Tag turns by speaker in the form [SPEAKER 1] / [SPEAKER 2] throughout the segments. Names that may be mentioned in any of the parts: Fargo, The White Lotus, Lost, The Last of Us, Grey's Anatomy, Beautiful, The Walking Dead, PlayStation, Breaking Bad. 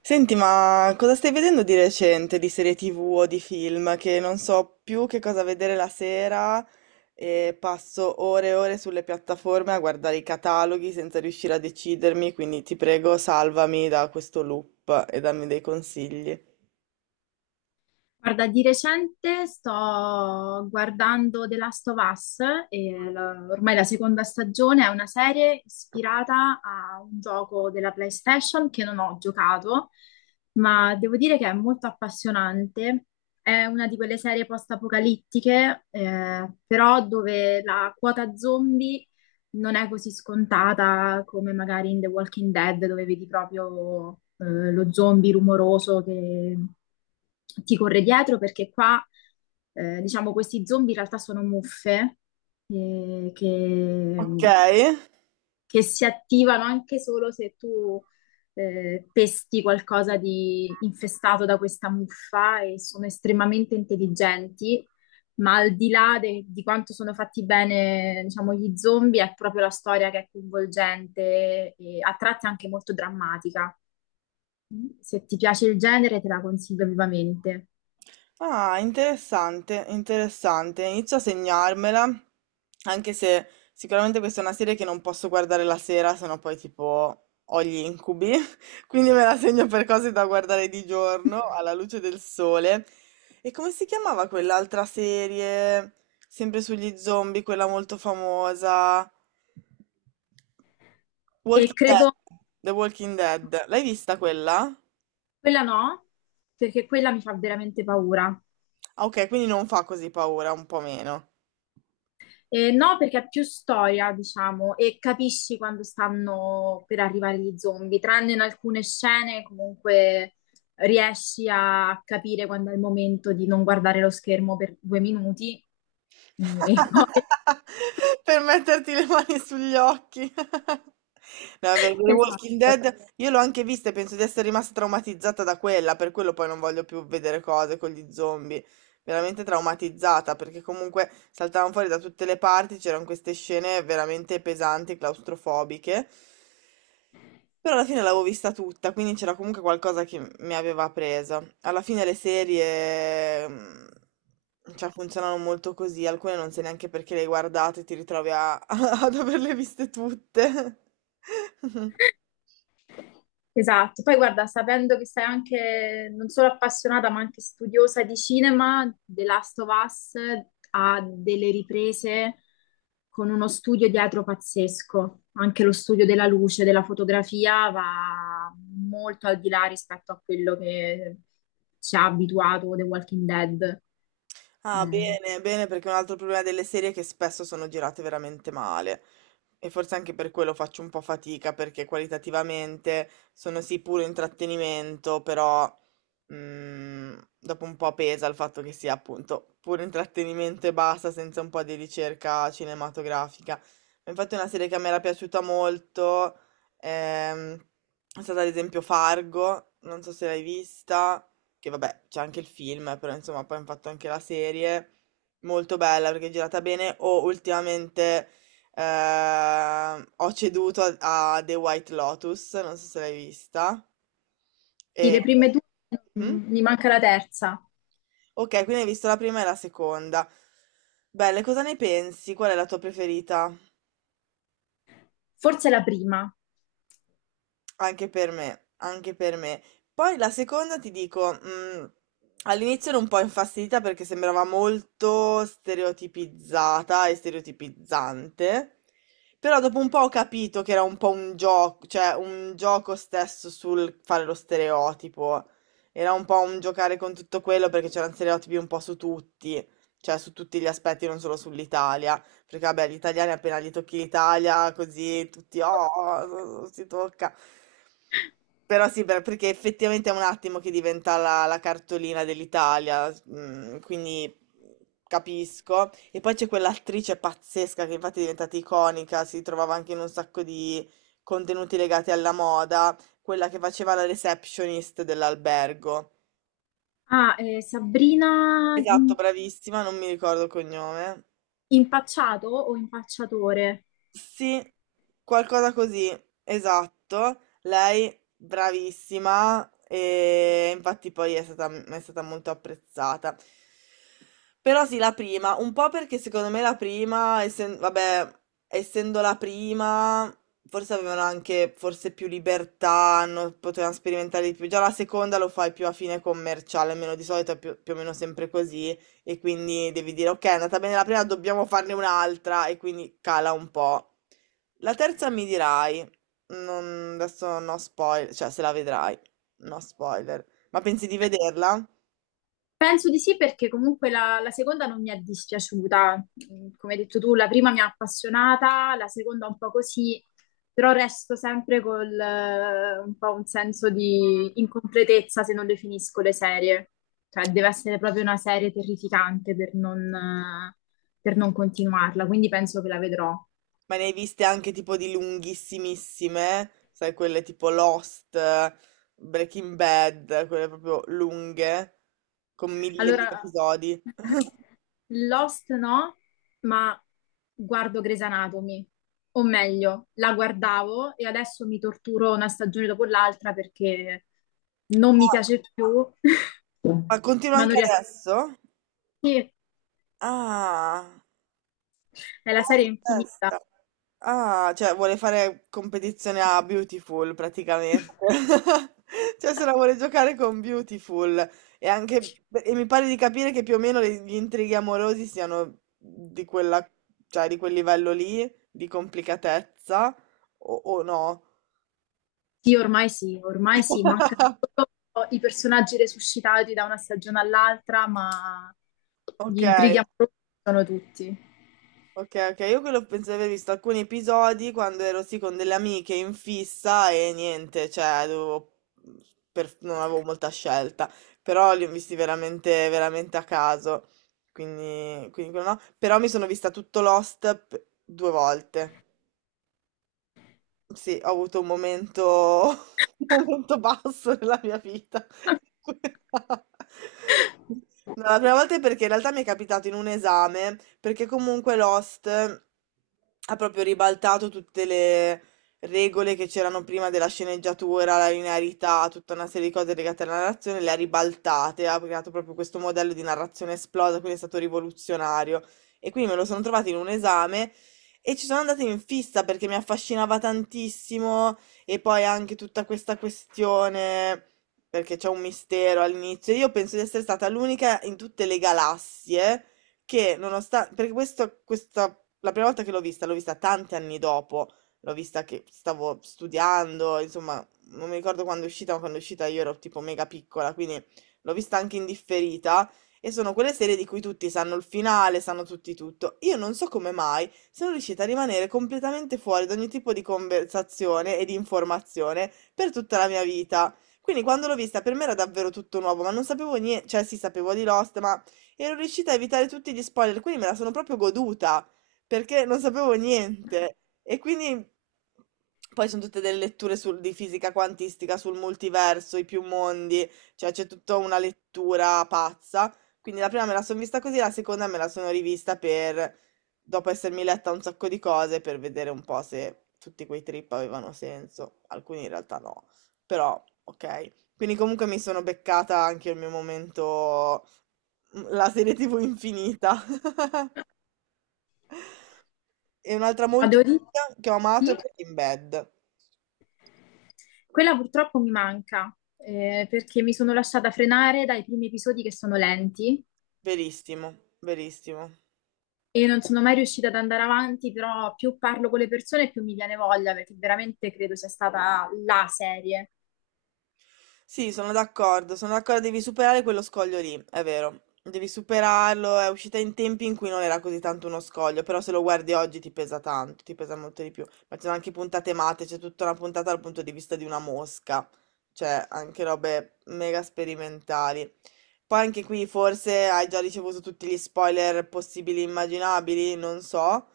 [SPEAKER 1] Senti, ma cosa stai vedendo di recente, di serie TV o di film? Che non so più che cosa vedere la sera e passo ore e ore sulle piattaforme a guardare i cataloghi senza riuscire a decidermi, quindi ti prego, salvami da questo loop e dammi dei consigli.
[SPEAKER 2] Guarda, di recente sto guardando The Last of Us, e ormai la seconda stagione è una serie ispirata a un gioco della PlayStation che non ho giocato, ma devo dire che è molto appassionante. È una di quelle serie post-apocalittiche, però dove la quota zombie non è così scontata come magari in The Walking Dead, dove vedi proprio lo zombie rumoroso che ti corre dietro, perché qua, diciamo, questi zombie in realtà sono muffe eh,
[SPEAKER 1] Ok?
[SPEAKER 2] che che si attivano anche solo se tu pesti qualcosa di infestato da questa muffa e sono estremamente intelligenti, ma al di là di quanto sono fatti bene, diciamo, gli zombie, è proprio la storia che è coinvolgente e a tratti anche molto drammatica. Se ti piace il genere, te la consiglio vivamente.
[SPEAKER 1] Ah, interessante, interessante. Inizio a segnarmela, anche se sicuramente questa è una serie che non posso guardare la sera, sennò poi tipo ho gli incubi. Quindi me la segno per cose da guardare di giorno, alla luce del sole. E come si chiamava quell'altra serie, sempre sugli zombie, quella molto famosa?
[SPEAKER 2] E
[SPEAKER 1] Walking Dead.
[SPEAKER 2] credo
[SPEAKER 1] The Walking Dead. L'hai vista quella?
[SPEAKER 2] quella no, perché quella mi fa veramente paura.
[SPEAKER 1] Ah, ok, quindi non fa così paura, un po' meno.
[SPEAKER 2] No, perché è più storia, diciamo, e capisci quando stanno per arrivare gli zombie, tranne in alcune scene comunque riesci a capire quando è il momento di non guardare lo schermo per due minuti e poi.
[SPEAKER 1] Per metterti le mani sugli occhi. No, per The Walking
[SPEAKER 2] Esatto.
[SPEAKER 1] Dead io l'ho anche vista e penso di essere rimasta traumatizzata da quella, per quello poi non voglio più vedere cose con gli zombie. Veramente traumatizzata, perché comunque saltavano fuori da tutte le parti, c'erano queste scene veramente pesanti, claustrofobiche. Però alla fine l'avevo vista tutta, quindi c'era comunque qualcosa che mi aveva presa. Alla fine le serie, cioè, funzionano molto così, alcune non sai neanche perché le hai guardate, ti ritrovi ad averle viste tutte.
[SPEAKER 2] Esatto, poi guarda, sapendo che sei anche non solo appassionata ma anche studiosa di cinema, The Last of Us ha delle riprese con uno studio dietro pazzesco, anche lo studio della luce, della fotografia va molto al di là rispetto a quello che ci ha abituato The Walking Dead.
[SPEAKER 1] Ah,
[SPEAKER 2] Eh,
[SPEAKER 1] bene, bene, perché un altro problema delle serie è che spesso sono girate veramente male. E forse anche per quello faccio un po' fatica, perché qualitativamente sono sì puro intrattenimento, però dopo un po' pesa il fatto che sia appunto puro intrattenimento e basta, senza un po' di ricerca cinematografica. Infatti una serie che a me era piaciuta molto è stata ad esempio Fargo, non so se l'hai vista, che vabbè, c'è anche il film, però insomma poi hanno fatto anche la serie, molto bella perché è girata bene, o ultimamente ho ceduto a The White Lotus, non so se l'hai vista.
[SPEAKER 2] sì,
[SPEAKER 1] E...
[SPEAKER 2] le prime due,
[SPEAKER 1] Mm?
[SPEAKER 2] mi manca la terza,
[SPEAKER 1] Ok, quindi hai visto la prima e la seconda. Belle, cosa ne pensi? Qual è la tua preferita?
[SPEAKER 2] forse la prima.
[SPEAKER 1] Anche per me, anche per me. Poi la seconda ti dico, all'inizio ero un po' infastidita perché sembrava molto stereotipizzata e stereotipizzante, però dopo un po' ho capito che era un po' un gioco, cioè un gioco stesso sul fare lo stereotipo. Era un po' un giocare con tutto quello perché c'erano stereotipi un po' su tutti, cioè su tutti gli aspetti, non solo sull'Italia. Perché vabbè, gli italiani appena gli tocchi l'Italia, così tutti, oh, oh, si tocca. Però sì, perché effettivamente è un attimo che diventa la cartolina dell'Italia, quindi capisco. E poi c'è quell'attrice pazzesca che infatti è diventata iconica, si trovava anche in un sacco di contenuti legati alla moda, quella che faceva la receptionist dell'albergo.
[SPEAKER 2] Ah, Sabrina,
[SPEAKER 1] Esatto, bravissima, non mi ricordo il cognome.
[SPEAKER 2] Impacciato o impacciatore?
[SPEAKER 1] Sì, qualcosa così, esatto. Lei bravissima e infatti poi è stata molto apprezzata. Però sì, la prima, un po' perché secondo me la prima, vabbè, essendo la prima, forse avevano anche forse più libertà, potevano sperimentare di più. Già la seconda lo fai più a fine commerciale, almeno di solito è più o meno sempre così. E quindi devi dire, ok, è andata bene la prima, dobbiamo farne un'altra, e quindi cala un po'. La terza mi dirai, adesso no spoiler, cioè se la vedrai, no spoiler. Ma pensi di vederla?
[SPEAKER 2] Penso di sì perché comunque la seconda non mi è dispiaciuta. Mm, come hai detto tu, la prima mi ha appassionata, la seconda un po' così, però resto sempre col un po' un senso di incompletezza se non definisco le serie. Cioè, deve essere proprio una serie terrificante per non, per non continuarla, quindi penso che la vedrò.
[SPEAKER 1] Ma ne hai viste anche tipo di lunghissimissime, sai, quelle tipo Lost, Breaking Bad, quelle proprio lunghe, con mille, mille
[SPEAKER 2] Allora,
[SPEAKER 1] episodi.
[SPEAKER 2] Lost no, ma guardo Grey's Anatomy, o meglio, la guardavo e adesso mi torturo una stagione dopo l'altra perché non mi
[SPEAKER 1] Ah,
[SPEAKER 2] piace più.
[SPEAKER 1] ma continua
[SPEAKER 2] Ma non
[SPEAKER 1] anche
[SPEAKER 2] riesco.
[SPEAKER 1] adesso?
[SPEAKER 2] Sì,
[SPEAKER 1] Ah.
[SPEAKER 2] è la
[SPEAKER 1] Wow,
[SPEAKER 2] serie infinita.
[SPEAKER 1] testa. Ah, cioè vuole fare competizione a Beautiful praticamente. Cioè se la vuole giocare con Beautiful e anche e mi pare di capire che più o meno gli intrighi amorosi siano di quella, cioè di quel livello lì di complicatezza o no?
[SPEAKER 2] Sì, ormai sì, ormai sì, mancano solo i personaggi resuscitati da una stagione all'altra, ma gli
[SPEAKER 1] Ok.
[SPEAKER 2] intrighi amorosi sono tutti.
[SPEAKER 1] Ok, ok, io quello penso di aver visto alcuni episodi quando ero sì con delle amiche in fissa e niente, cioè non avevo molta scelta, però li ho visti veramente, veramente a caso, quindi, quindi quello no. Però mi sono vista tutto Lost due volte. Sì, ho avuto un momento, un momento basso nella mia vita. No, la prima volta è perché in realtà mi è capitato in un esame, perché comunque Lost ha proprio ribaltato tutte le regole che c'erano prima della sceneggiatura, la linearità, tutta una serie di cose legate alla narrazione, le ha ribaltate, ha creato proprio questo modello di narrazione esplosa, quindi è stato rivoluzionario. E quindi me lo sono trovato in un esame. E ci sono andata in fissa perché mi affascinava tantissimo e poi anche tutta questa questione, perché c'è un mistero all'inizio. Io penso di essere stata l'unica in tutte le galassie che, nonostante, perché questo, questa, la prima volta che l'ho vista tanti anni dopo, l'ho vista che stavo studiando, insomma, non mi ricordo quando è uscita, ma quando è uscita io ero tipo mega piccola, quindi l'ho vista anche in differita. E sono quelle serie di cui tutti sanno il finale, sanno tutti tutto. Io non so come mai sono riuscita a rimanere completamente fuori da ogni tipo di conversazione e di informazione per tutta la mia vita. Quindi quando l'ho vista per me era davvero tutto nuovo, ma non sapevo niente, cioè sì, sapevo di Lost, ma ero riuscita a evitare tutti gli spoiler, quindi me la sono proprio goduta, perché non sapevo niente. E quindi poi sono tutte delle letture di fisica quantistica, sul multiverso, i più mondi, cioè c'è tutta una lettura pazza. Quindi la prima me la sono vista così, la seconda me la sono rivista per dopo essermi letta un sacco di cose per vedere un po' se tutti quei trip avevano senso, alcuni in realtà no, però ok. Quindi comunque mi sono beccata anche il mio momento, la serie TV infinita. E un'altra
[SPEAKER 2] Ma
[SPEAKER 1] molto
[SPEAKER 2] devo dire,
[SPEAKER 1] figa che ho amato è
[SPEAKER 2] sì,
[SPEAKER 1] Breaking Bad.
[SPEAKER 2] quella purtroppo mi manca, perché mi sono lasciata frenare dai primi episodi che sono lenti
[SPEAKER 1] Verissimo, verissimo.
[SPEAKER 2] e non sono mai riuscita ad andare avanti, però più parlo con le persone più mi viene voglia, perché veramente credo sia stata la serie.
[SPEAKER 1] Sì, sono d'accordo, devi superare quello scoglio lì, è vero. Devi superarlo, è uscita in tempi in cui non era così tanto uno scoglio, però se lo guardi oggi ti pesa tanto, ti pesa molto di più. Ma ci sono anche puntate matte, c'è tutta una puntata dal punto di vista di una mosca, cioè anche robe mega sperimentali. Poi anche qui forse hai già ricevuto tutti gli spoiler possibili e immaginabili, non so,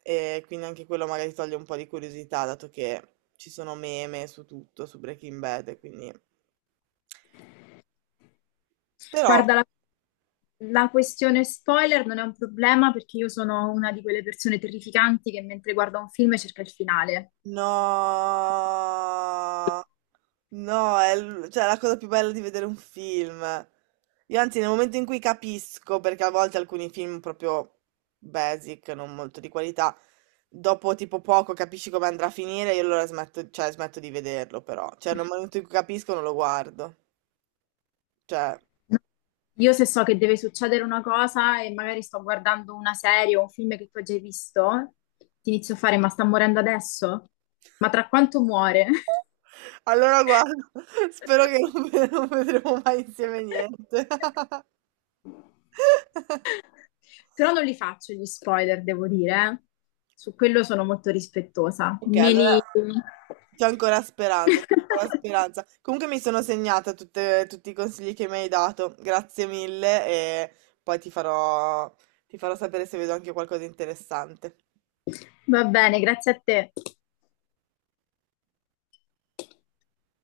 [SPEAKER 1] e quindi anche quello magari toglie un po' di curiosità, dato che ci sono meme su tutto, su Breaking Bad, e quindi... Però,
[SPEAKER 2] Guarda, la questione spoiler non è un problema perché io sono una di quelle persone terrificanti che mentre guarda un film cerca il finale.
[SPEAKER 1] no, no, cioè, la cosa più bella di vedere un film. Io anzi, nel momento in cui capisco, perché a volte alcuni film proprio basic, non molto di qualità, dopo tipo poco capisci come andrà a finire, io allora smetto, cioè, smetto di vederlo, però. Cioè, nel momento in cui capisco non lo guardo. Cioè...
[SPEAKER 2] Io se so che deve succedere una cosa e magari sto guardando una serie o un film che tu hai già visto, ti inizio a fare, ma sta morendo adesso? Ma tra quanto muore?
[SPEAKER 1] Allora guarda, spero che non vedremo mai insieme niente.
[SPEAKER 2] Però non li faccio gli spoiler, devo dire, eh. Su quello sono molto rispettosa.
[SPEAKER 1] Ok,
[SPEAKER 2] Me
[SPEAKER 1] allora
[SPEAKER 2] li...
[SPEAKER 1] c'è ancora speranza, c'è ancora speranza. Comunque mi sono segnata tutti i consigli che mi hai dato, grazie mille e poi ti farò sapere se vedo anche qualcosa di interessante.
[SPEAKER 2] Va bene, grazie a te.